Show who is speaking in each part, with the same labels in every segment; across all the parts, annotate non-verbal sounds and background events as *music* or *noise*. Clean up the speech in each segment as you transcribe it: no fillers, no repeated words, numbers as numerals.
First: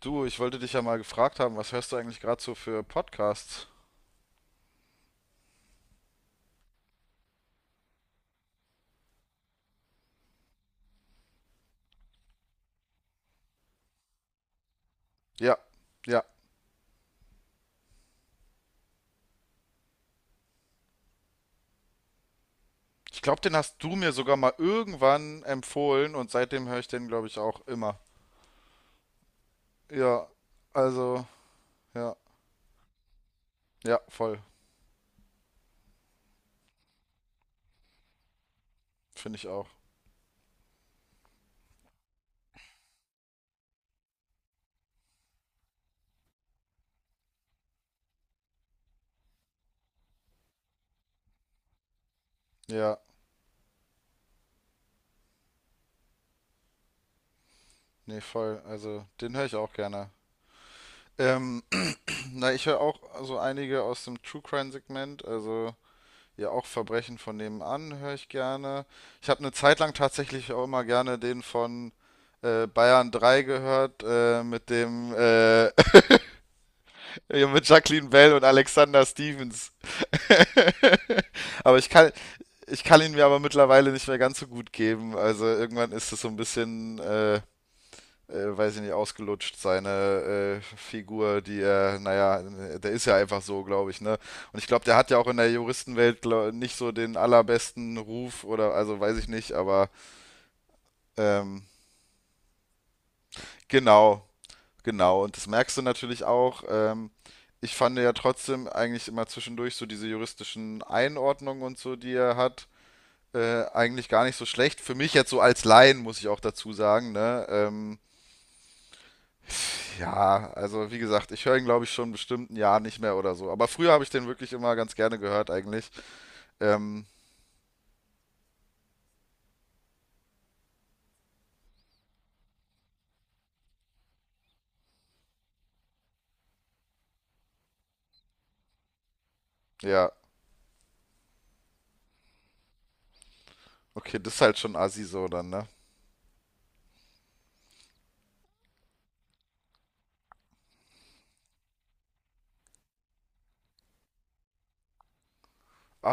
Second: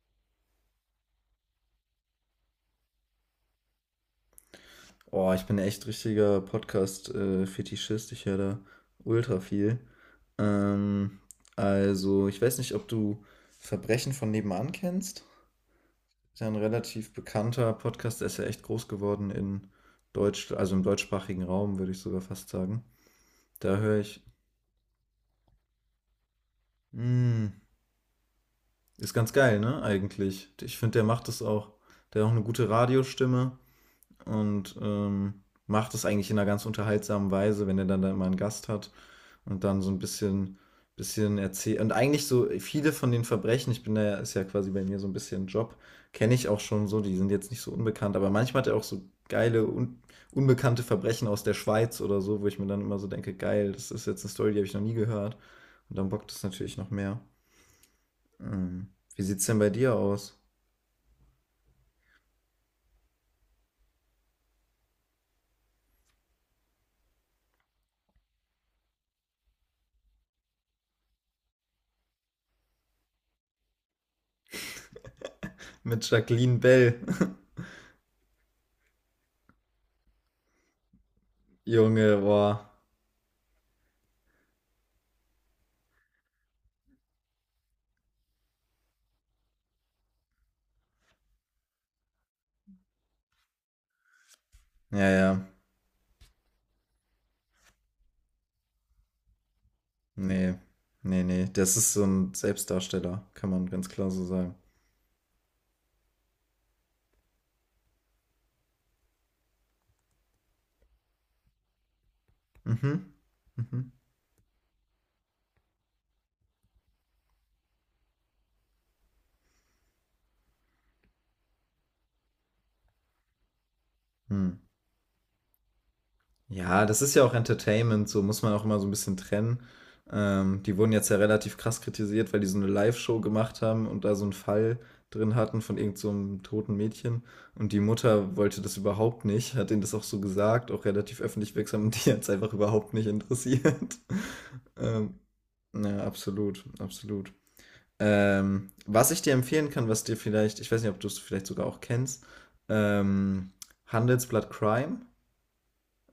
Speaker 1: Du, ich wollte dich ja mal gefragt haben, was hörst du eigentlich gerade so für Podcasts?
Speaker 2: Boah, ich bin echt richtiger Podcast-Fetischist. Ich höre da ultra viel. Ähm, also, ich weiß nicht, ob du Verbrechen von nebenan kennst.
Speaker 1: Ja, ja.
Speaker 2: Ist ja ein relativ bekannter Podcast, der ist ja echt groß geworden in Deutsch, also im deutschsprachigen Raum, würde ich sogar fast sagen.
Speaker 1: Ich glaube, den
Speaker 2: Da
Speaker 1: hast du
Speaker 2: höre
Speaker 1: mir
Speaker 2: ich,
Speaker 1: sogar mal irgendwann empfohlen und seitdem höre ich den, glaube ich,
Speaker 2: mm,
Speaker 1: auch immer.
Speaker 2: ist ganz geil, ne,
Speaker 1: Ja,
Speaker 2: eigentlich. Ich finde, der
Speaker 1: also,
Speaker 2: macht das auch,
Speaker 1: ja,
Speaker 2: der hat auch eine gute Radiostimme
Speaker 1: ja, voll.
Speaker 2: und macht das eigentlich in einer ganz unterhaltsamen Weise, wenn er dann da immer einen Gast hat.
Speaker 1: Finde ich
Speaker 2: Und
Speaker 1: auch.
Speaker 2: dann so ein bisschen bisschen erzäh und eigentlich so viele von den Verbrechen, ich bin da ja, ist ja quasi bei mir so ein bisschen Job, kenne ich auch schon so, die sind jetzt nicht so unbekannt, aber manchmal hat er auch so geile un unbekannte Verbrechen aus der Schweiz oder so, wo ich mir dann
Speaker 1: Ja,
Speaker 2: immer so denke: „Geil, das ist jetzt eine Story, die habe ich noch nie gehört.“ Und dann bockt es natürlich noch mehr.
Speaker 1: nee, voll.
Speaker 2: Mhm.
Speaker 1: Also,
Speaker 2: Wie
Speaker 1: den höre
Speaker 2: sieht's
Speaker 1: ich
Speaker 2: denn bei
Speaker 1: auch
Speaker 2: dir
Speaker 1: gerne.
Speaker 2: aus?
Speaker 1: Ähm, *clears throat* na, ich höre auch so einige aus dem True Crime Segment, also ja, auch Verbrechen von nebenan höre ich gerne. Ich habe eine Zeit lang tatsächlich auch immer gerne den von Bayern 3 gehört, mit dem, *laughs*
Speaker 2: Mit Jacqueline Bell. *laughs*
Speaker 1: ja, mit Jacqueline Bell und Alexander Stevens. *laughs* Aber ich
Speaker 2: Junge,
Speaker 1: kann,
Speaker 2: boah.
Speaker 1: ich kann ihn mir aber mittlerweile nicht mehr ganz so gut geben. Also irgendwann ist es so ein bisschen, weiß ich nicht, ausgelutscht, seine Figur, die er, naja, der ist ja einfach so, glaube ich, ne? Und ich glaube, der hat
Speaker 2: Ja,
Speaker 1: ja auch in
Speaker 2: ja.
Speaker 1: der Juristenwelt glaub, nicht so den allerbesten Ruf oder, also weiß ich nicht, aber
Speaker 2: Nee, nee, nee.
Speaker 1: ähm,
Speaker 2: Das ist so ein Selbstdarsteller, kann man ganz klar
Speaker 1: genau,
Speaker 2: so sagen.
Speaker 1: genau. Und das merkst du natürlich auch. Ich fand ja trotzdem eigentlich immer zwischendurch so diese juristischen Einordnungen und so, die er hat,
Speaker 2: Mhm. Mhm.
Speaker 1: eigentlich gar nicht so schlecht. Für mich jetzt so als Laien, muss ich auch dazu sagen, ne? Ja, also wie gesagt, ich höre ihn, glaube ich, schon bestimmt ein Jahr nicht mehr oder so. Aber früher habe ich den
Speaker 2: Hm.
Speaker 1: wirklich immer ganz gerne gehört, eigentlich.
Speaker 2: Ja, das
Speaker 1: Ähm,
Speaker 2: ist ja auch Entertainment, so muss man auch immer so ein bisschen trennen. Die wurden jetzt ja relativ krass kritisiert, weil die so eine Live-Show gemacht haben und da so einen Fall drin hatten von irgend so 'nem toten Mädchen. Und die Mutter wollte das überhaupt nicht, hat denen das auch
Speaker 1: ja,
Speaker 2: so gesagt, auch relativ öffentlich wirksam und die hat's einfach überhaupt nicht interessiert.
Speaker 1: okay, das ist
Speaker 2: *laughs*
Speaker 1: halt schon assi
Speaker 2: Ähm,
Speaker 1: so dann, ne?
Speaker 2: ja, absolut, absolut. Was ich dir empfehlen kann, was dir vielleicht, ich weiß nicht, ob du es vielleicht sogar auch kennst, ähm, Handelsblatt Crime.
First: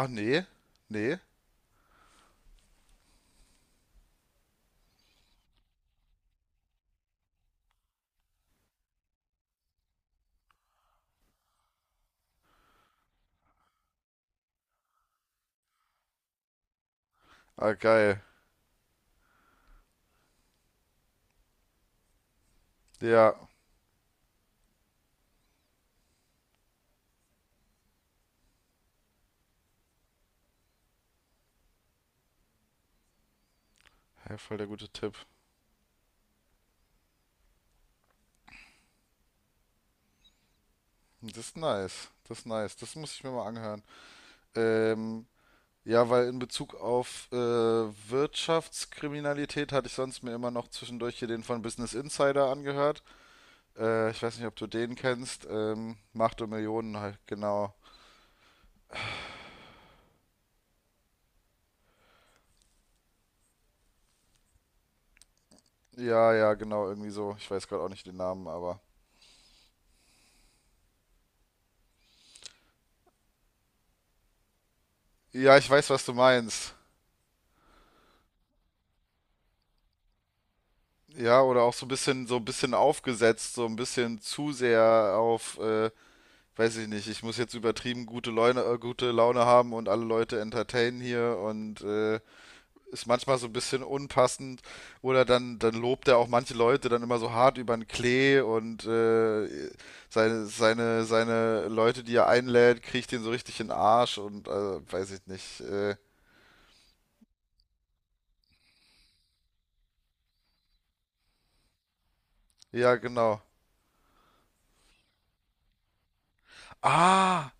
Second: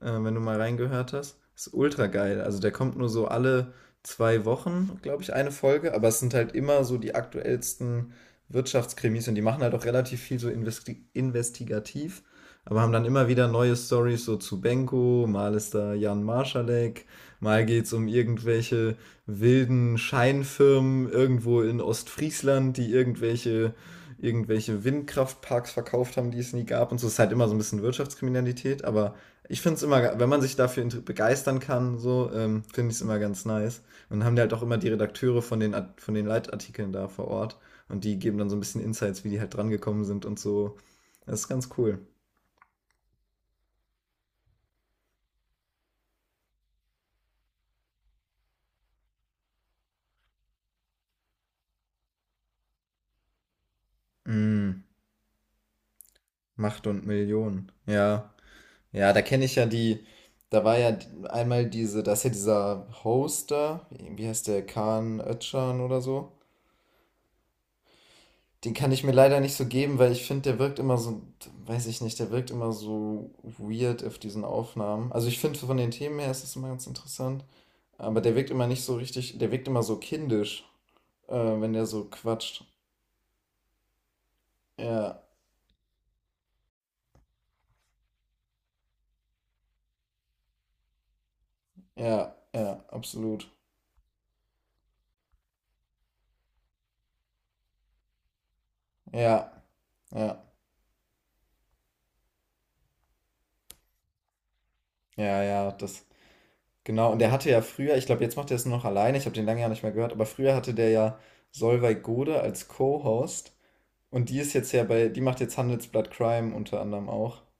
Speaker 2: Wenn du
Speaker 1: nee,
Speaker 2: mal reingehört
Speaker 1: nee.
Speaker 2: hast. Ist ultra geil. Also der kommt nur so alle zwei Wochen, glaube ich, eine Folge, aber es sind halt immer so die aktuellsten Wirtschaftskrimis und die machen halt auch relativ viel so investigativ, aber haben dann immer wieder neue Stories so zu Benko, mal ist da Jan Marschalek, mal
Speaker 1: Ah,
Speaker 2: geht's um
Speaker 1: geil.
Speaker 2: irgendwelche wilden Scheinfirmen irgendwo in Ostfriesland, die
Speaker 1: Ja,
Speaker 2: irgendwelche Windkraftparks verkauft haben, die es nie gab und so. Es ist halt immer so ein bisschen Wirtschaftskriminalität, aber ich finde es immer, wenn man sich dafür begeistern kann, so, finde ich es immer ganz nice. Und dann
Speaker 1: ja,
Speaker 2: haben die halt
Speaker 1: voll
Speaker 2: auch
Speaker 1: der
Speaker 2: immer
Speaker 1: gute
Speaker 2: die
Speaker 1: Tipp.
Speaker 2: Redakteure von den, von den Leitartikeln da vor Ort. Und die geben dann so ein bisschen Insights, wie die halt dran gekommen sind und so.
Speaker 1: Das
Speaker 2: Das ist
Speaker 1: ist
Speaker 2: ganz cool.
Speaker 1: nice, das ist nice. Das muss ich mir mal anhören. Ähm, ja, weil in Bezug auf Wirtschaftskriminalität hatte ich sonst mir immer noch zwischendurch hier den von Business Insider angehört. Ich weiß nicht, ob du
Speaker 2: Mm,
Speaker 1: den kennst. Macht und
Speaker 2: Macht
Speaker 1: Millionen
Speaker 2: und
Speaker 1: halt,
Speaker 2: Millionen.
Speaker 1: genau.
Speaker 2: Ja. Ja, da kenne ich ja die. Da war ja einmal diese, da ist ja dieser Hoster, wie heißt der, Kaan Öcalan oder
Speaker 1: Ja,
Speaker 2: so.
Speaker 1: ja, genau, irgendwie so. Ich weiß gerade auch nicht den Namen,
Speaker 2: Den
Speaker 1: aber.
Speaker 2: kann ich mir leider nicht so geben, weil ich finde, der wirkt immer so, weiß ich nicht, der wirkt immer so weird auf diesen Aufnahmen. Also ich
Speaker 1: Ja,
Speaker 2: finde,
Speaker 1: ich
Speaker 2: von
Speaker 1: weiß,
Speaker 2: den
Speaker 1: was du
Speaker 2: Themen her ist es immer
Speaker 1: meinst.
Speaker 2: ganz interessant, aber der wirkt immer nicht so richtig, der wirkt immer so kindisch, äh,
Speaker 1: Ja, oder
Speaker 2: wenn
Speaker 1: auch
Speaker 2: der so
Speaker 1: so ein
Speaker 2: quatscht.
Speaker 1: bisschen aufgesetzt, so ein bisschen zu sehr
Speaker 2: Ja,
Speaker 1: auf, weiß ich nicht, ich muss jetzt übertrieben gute Laune haben und alle Leute entertainen hier und
Speaker 2: ja, ja,
Speaker 1: ist manchmal so
Speaker 2: absolut.
Speaker 1: ein bisschen unpassend. Oder dann lobt er auch manche Leute dann immer so hart über den Klee und
Speaker 2: Ja, ja,
Speaker 1: seine Leute, die er einlädt, kriegt ihn so richtig in den Arsch und weiß ich
Speaker 2: ja,
Speaker 1: nicht.
Speaker 2: ja, das, genau. Und der hatte ja früher, ich glaube, jetzt macht er es nur noch alleine, ich habe den lange ja nicht mehr gehört, aber früher hatte der ja Solveig Gode als
Speaker 1: Ja, genau.
Speaker 2: Co-Host und die ist jetzt ja bei, die macht jetzt Handelsblatt Crime unter anderem auch.
Speaker 1: Ah,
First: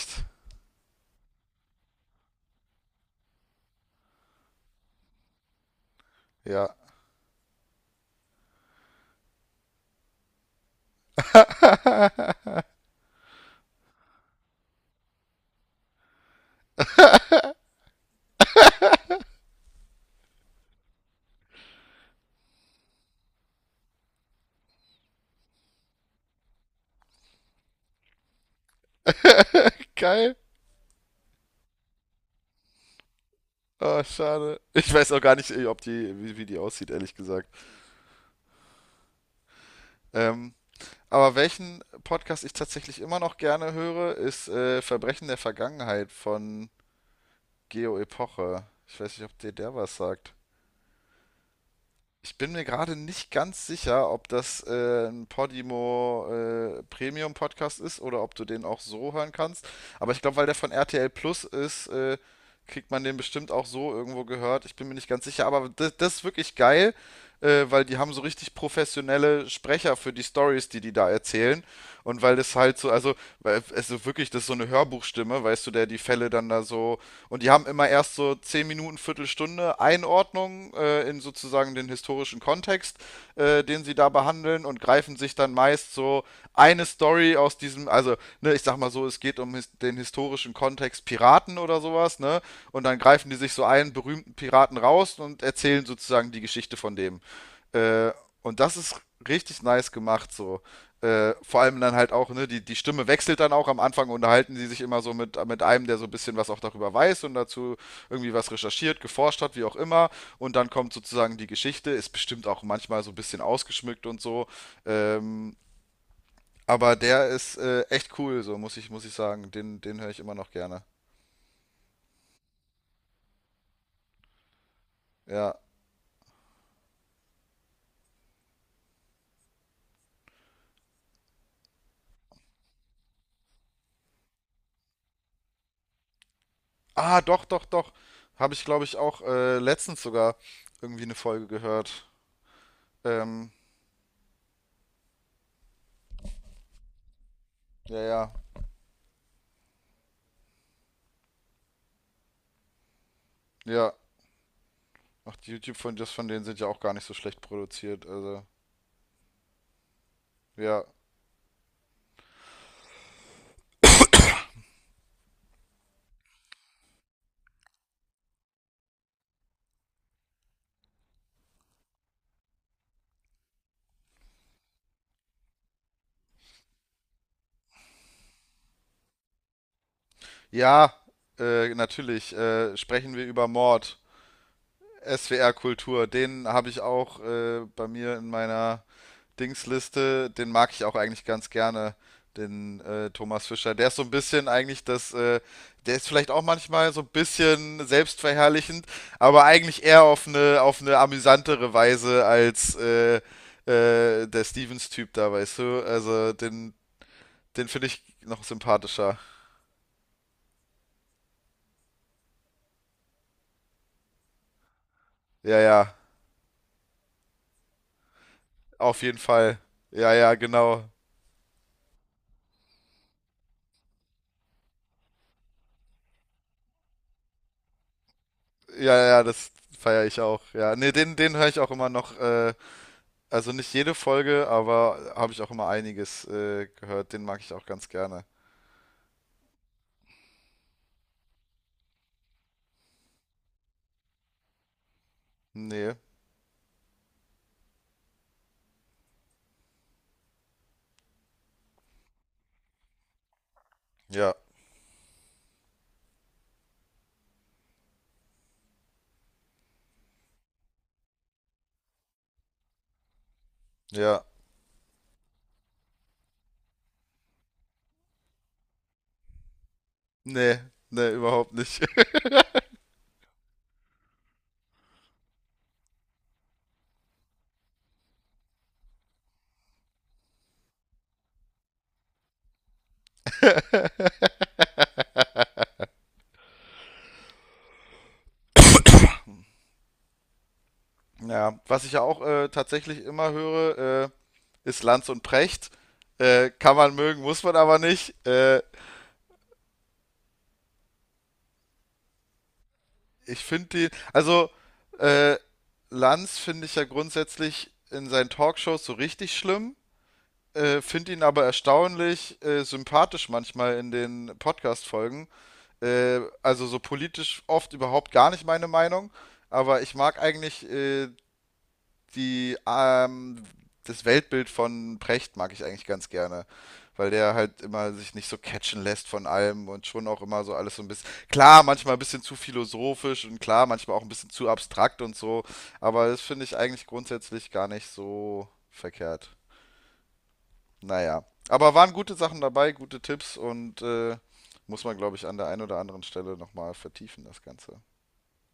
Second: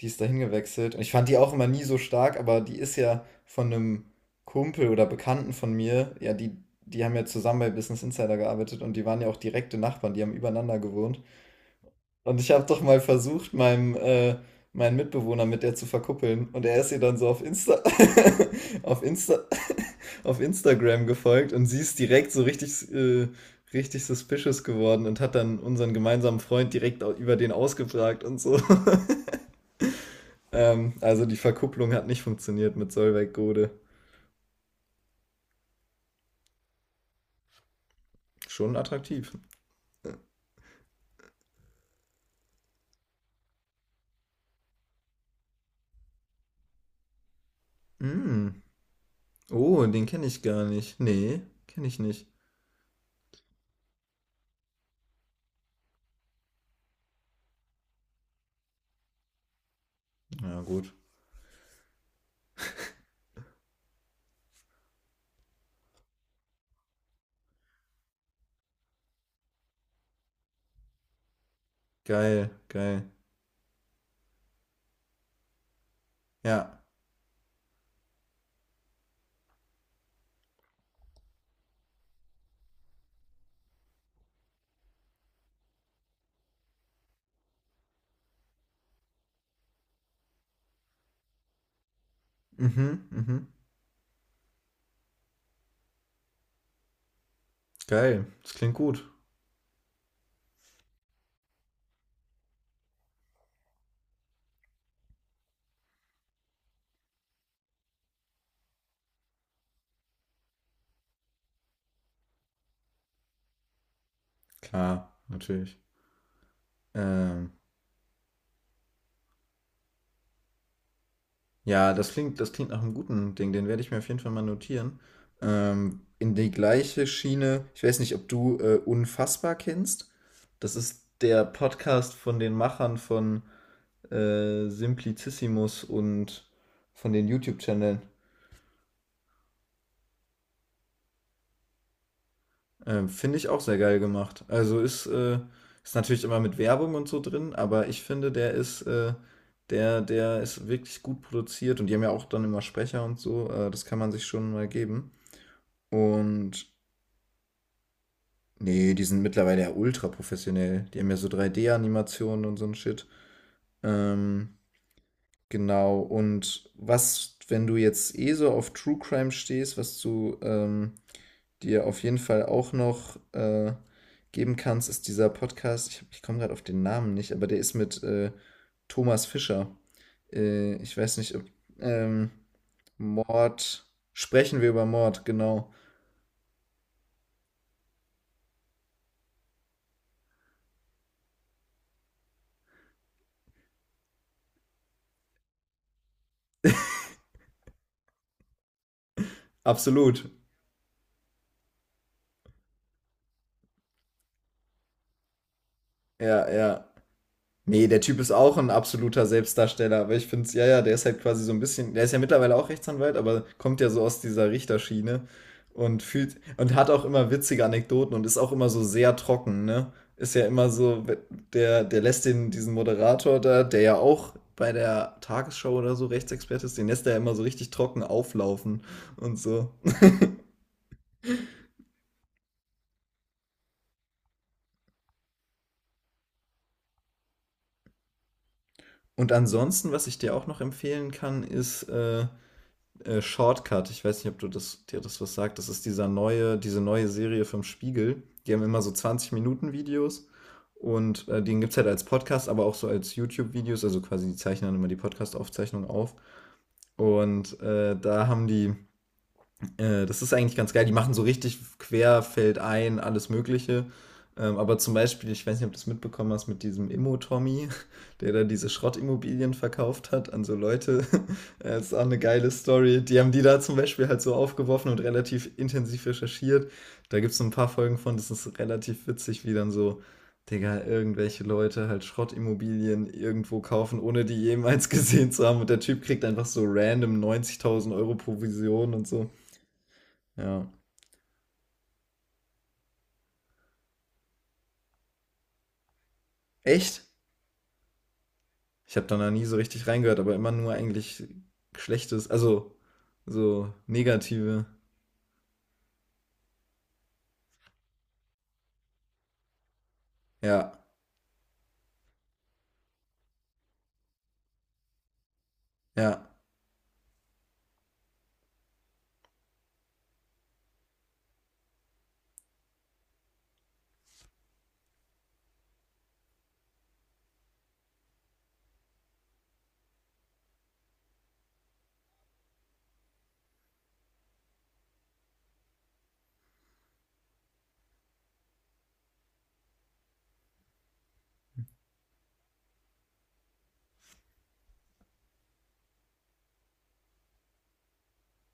Speaker 2: Die ist dahin gewechselt. Und ich fand die auch immer nie so stark, aber die ist ja von einem Kumpel oder Bekannten von mir, ja, die,
Speaker 1: Ja.
Speaker 2: die haben ja zusammen bei Business Insider gearbeitet und die waren ja auch direkte Nachbarn, die haben übereinander gewohnt. Und ich habe doch mal versucht, meinem meinen Mitbewohner mit der zu verkuppeln und er ist ihr dann so auf Insta *laughs* auf Insta *laughs* auf Instagram gefolgt und sie ist direkt so richtig richtig suspicious geworden und hat dann unseren gemeinsamen Freund direkt über den ausgefragt und so. *laughs*
Speaker 1: *laughs* Geil.
Speaker 2: Also die Verkupplung hat nicht funktioniert mit Solveig-Gode.
Speaker 1: Oh, schade. Ich weiß auch gar nicht, ob die, wie, wie die aussieht, ehrlich gesagt.
Speaker 2: Schon attraktiv.
Speaker 1: Ähm, aber welchen Podcast ich tatsächlich immer noch gerne höre, ist Verbrechen der Vergangenheit von Geo
Speaker 2: Mm.
Speaker 1: Epoche. Ich weiß nicht, ob dir der
Speaker 2: Oh,
Speaker 1: was
Speaker 2: den kenne
Speaker 1: sagt.
Speaker 2: ich gar nicht. Nee, kenne ich nicht.
Speaker 1: Ich bin mir gerade nicht ganz sicher, ob das ein Podimo Premium Podcast ist oder ob du den auch so hören kannst. Aber ich glaube, weil der
Speaker 2: Ja,
Speaker 1: von
Speaker 2: gut.
Speaker 1: RTL Plus ist, kriegt man den bestimmt auch so irgendwo gehört. Ich bin mir nicht ganz sicher, aber das, das ist wirklich geil, weil die haben so richtig professionelle Sprecher für die Stories, die die da erzählen. Und weil
Speaker 2: Geil,
Speaker 1: das halt so,
Speaker 2: geil.
Speaker 1: also weil es so wirklich, das ist so eine Hörbuchstimme, weißt du, der die Fälle dann da
Speaker 2: Ja.
Speaker 1: so. Und die haben immer erst so 10 Minuten, Viertelstunde Einordnung in sozusagen den historischen Kontext, den sie da behandeln und greifen sich dann meist so eine Story aus diesem, also, ne, ich sag mal so, es geht um his den historischen Kontext Piraten oder sowas, ne? Und dann
Speaker 2: Mhm,
Speaker 1: greifen die
Speaker 2: mhm.
Speaker 1: sich so einen berühmten Piraten raus und erzählen sozusagen die Geschichte von dem. Äh,
Speaker 2: Geil. Das
Speaker 1: und
Speaker 2: klingt
Speaker 1: das ist
Speaker 2: gut.
Speaker 1: richtig nice gemacht so vor allem dann halt auch, ne, die, die Stimme wechselt dann auch. Am Anfang unterhalten sie sich immer so mit einem, der so ein bisschen was auch darüber weiß und dazu irgendwie was recherchiert, geforscht hat, wie auch immer. Und dann kommt sozusagen die Geschichte, ist bestimmt auch manchmal so ein bisschen ausgeschmückt und so.
Speaker 2: Klar,
Speaker 1: Ähm,
Speaker 2: natürlich.
Speaker 1: aber der
Speaker 2: Ähm,
Speaker 1: ist echt cool, so muss ich sagen. Den höre ich immer noch gerne.
Speaker 2: ja, das klingt nach einem guten Ding. Den werde ich mir auf jeden Fall mal notieren.
Speaker 1: Ja.
Speaker 2: In die gleiche Schiene. Ich weiß nicht, ob du Unfassbar kennst. Das ist der Podcast von den Machern von Simplicissimus und von
Speaker 1: Ah,
Speaker 2: den
Speaker 1: doch, doch, doch.
Speaker 2: YouTube-Channeln.
Speaker 1: Habe ich, glaube ich, auch letztens sogar irgendwie eine Folge gehört.
Speaker 2: Finde ich
Speaker 1: Ähm,
Speaker 2: auch sehr geil gemacht. Also ist natürlich immer mit Werbung und so drin, aber
Speaker 1: ja,
Speaker 2: ich
Speaker 1: ja.
Speaker 2: finde, der ist wirklich gut produziert und die haben ja auch dann immer Sprecher und so. Das
Speaker 1: Ja,
Speaker 2: kann man sich schon mal geben.
Speaker 1: ach, die YouTube von denen sind ja
Speaker 2: Und
Speaker 1: auch gar nicht so schlecht produziert. Also,
Speaker 2: nee, die sind mittlerweile ja ultra
Speaker 1: ja.
Speaker 2: professionell. Die haben ja so 3D-Animationen und so ein Shit. Ähm, genau. Und was, wenn du jetzt eh so auf True Crime stehst, was du dir auf jeden Fall auch noch geben kannst, ist dieser Podcast. Ich komme gerade auf den Namen nicht, aber der ist mit Thomas Fischer.
Speaker 1: Ja,
Speaker 2: Ich weiß nicht, ob ähm,
Speaker 1: natürlich. Sprechen wir über
Speaker 2: Mord.
Speaker 1: Mord.
Speaker 2: Sprechen wir über Mord,
Speaker 1: SWR
Speaker 2: genau.
Speaker 1: Kultur. Den habe ich auch bei mir in meiner Dingsliste. Den mag ich auch eigentlich ganz gerne. Den Thomas Fischer. Der ist so ein bisschen eigentlich das, der ist vielleicht auch manchmal so ein bisschen selbstverherrlichend, aber eigentlich eher
Speaker 2: Absolut.
Speaker 1: auf eine amüsantere Weise als der Stevens-Typ da, weißt du? Also
Speaker 2: Ja,
Speaker 1: den,
Speaker 2: ja.
Speaker 1: den
Speaker 2: Nee,
Speaker 1: finde
Speaker 2: der
Speaker 1: ich
Speaker 2: Typ ist
Speaker 1: noch
Speaker 2: auch ein
Speaker 1: sympathischer.
Speaker 2: absoluter Selbstdarsteller, aber ich finde es, ja, ja, der ist halt quasi so ein bisschen, der ist ja mittlerweile auch Rechtsanwalt, aber kommt ja so aus dieser Richterschiene
Speaker 1: Ja, ja,
Speaker 2: und fühlt und hat auch immer witzige Anekdoten und ist auch immer so
Speaker 1: auf
Speaker 2: sehr
Speaker 1: jeden Fall.
Speaker 2: trocken, ne?
Speaker 1: Ja, ja,
Speaker 2: Ist ja immer
Speaker 1: genau.
Speaker 2: so, der, der lässt den, diesen Moderator da, der ja auch bei der Tagesschau oder so Rechtsexperte ist, den lässt er ja immer so richtig trocken auflaufen
Speaker 1: Ja, ja,
Speaker 2: und
Speaker 1: das
Speaker 2: so.
Speaker 1: feiere ich auch. Ja, nee, den, den höre ich auch immer noch. Also nicht jede Folge, aber habe ich auch immer einiges gehört. Den mag ich auch ganz gerne.
Speaker 2: Und ansonsten, was ich dir auch noch empfehlen kann, ist Shortcut. Ich weiß nicht, ob du das, dir das was sagt. Das ist
Speaker 1: Nee,
Speaker 2: dieser neue, diese neue Serie vom Spiegel. Die haben immer so 20-Minuten-Videos und den gibt es halt als Podcast, aber auch so als YouTube-Videos. Also quasi,
Speaker 1: ja,
Speaker 2: die zeichnen dann immer die Podcast-Aufzeichnung auf. Und da haben die Das ist eigentlich ganz geil. Die machen so richtig quer, fällt ein, alles Mögliche.
Speaker 1: ja,
Speaker 2: Aber zum Beispiel, ich weiß nicht, ob du es mitbekommen hast, mit diesem Immo-Tommy, *laughs* der da diese Schrottimmobilien verkauft hat an so
Speaker 1: nee,
Speaker 2: Leute.
Speaker 1: nee, überhaupt
Speaker 2: *laughs*
Speaker 1: nicht.
Speaker 2: Das ist auch eine geile Story. Die haben die da zum Beispiel halt so aufgeworfen und relativ intensiv recherchiert. Da gibt es so ein paar Folgen von, das ist relativ witzig, wie dann so, Digga, irgendwelche Leute halt Schrottimmobilien irgendwo kaufen, ohne die jemals *laughs* gesehen
Speaker 1: *laughs*
Speaker 2: zu haben. Und der Typ kriegt einfach so random 90.000 Euro Provision und so. Ja.
Speaker 1: Ja, was ich ja auch tatsächlich immer höre, ist Lanz und Precht. Kann man
Speaker 2: Echt?
Speaker 1: mögen, muss man aber nicht.
Speaker 2: Ich habe da noch nie so richtig reingehört, aber immer nur eigentlich Schlechtes, also
Speaker 1: Ich finde
Speaker 2: so
Speaker 1: die, also
Speaker 2: negative.
Speaker 1: äh, Lanz finde ich ja grundsätzlich in seinen Talkshows so richtig schlimm,
Speaker 2: Ja,
Speaker 1: finde ihn aber erstaunlich sympathisch manchmal in den Podcast-Folgen.
Speaker 2: ja.
Speaker 1: Also so politisch oft überhaupt gar nicht meine Meinung, aber ich mag eigentlich die, das Weltbild von Precht mag ich eigentlich ganz gerne, weil der halt immer sich nicht so catchen lässt von allem und schon auch immer so alles so ein bisschen, klar, manchmal ein bisschen zu philosophisch und klar, manchmal auch ein bisschen zu abstrakt und so, aber das finde ich eigentlich grundsätzlich gar nicht so verkehrt. Naja, aber waren gute Sachen dabei, gute Tipps und muss man, glaube ich, an der einen oder anderen Stelle nochmal vertiefen, das Ganze.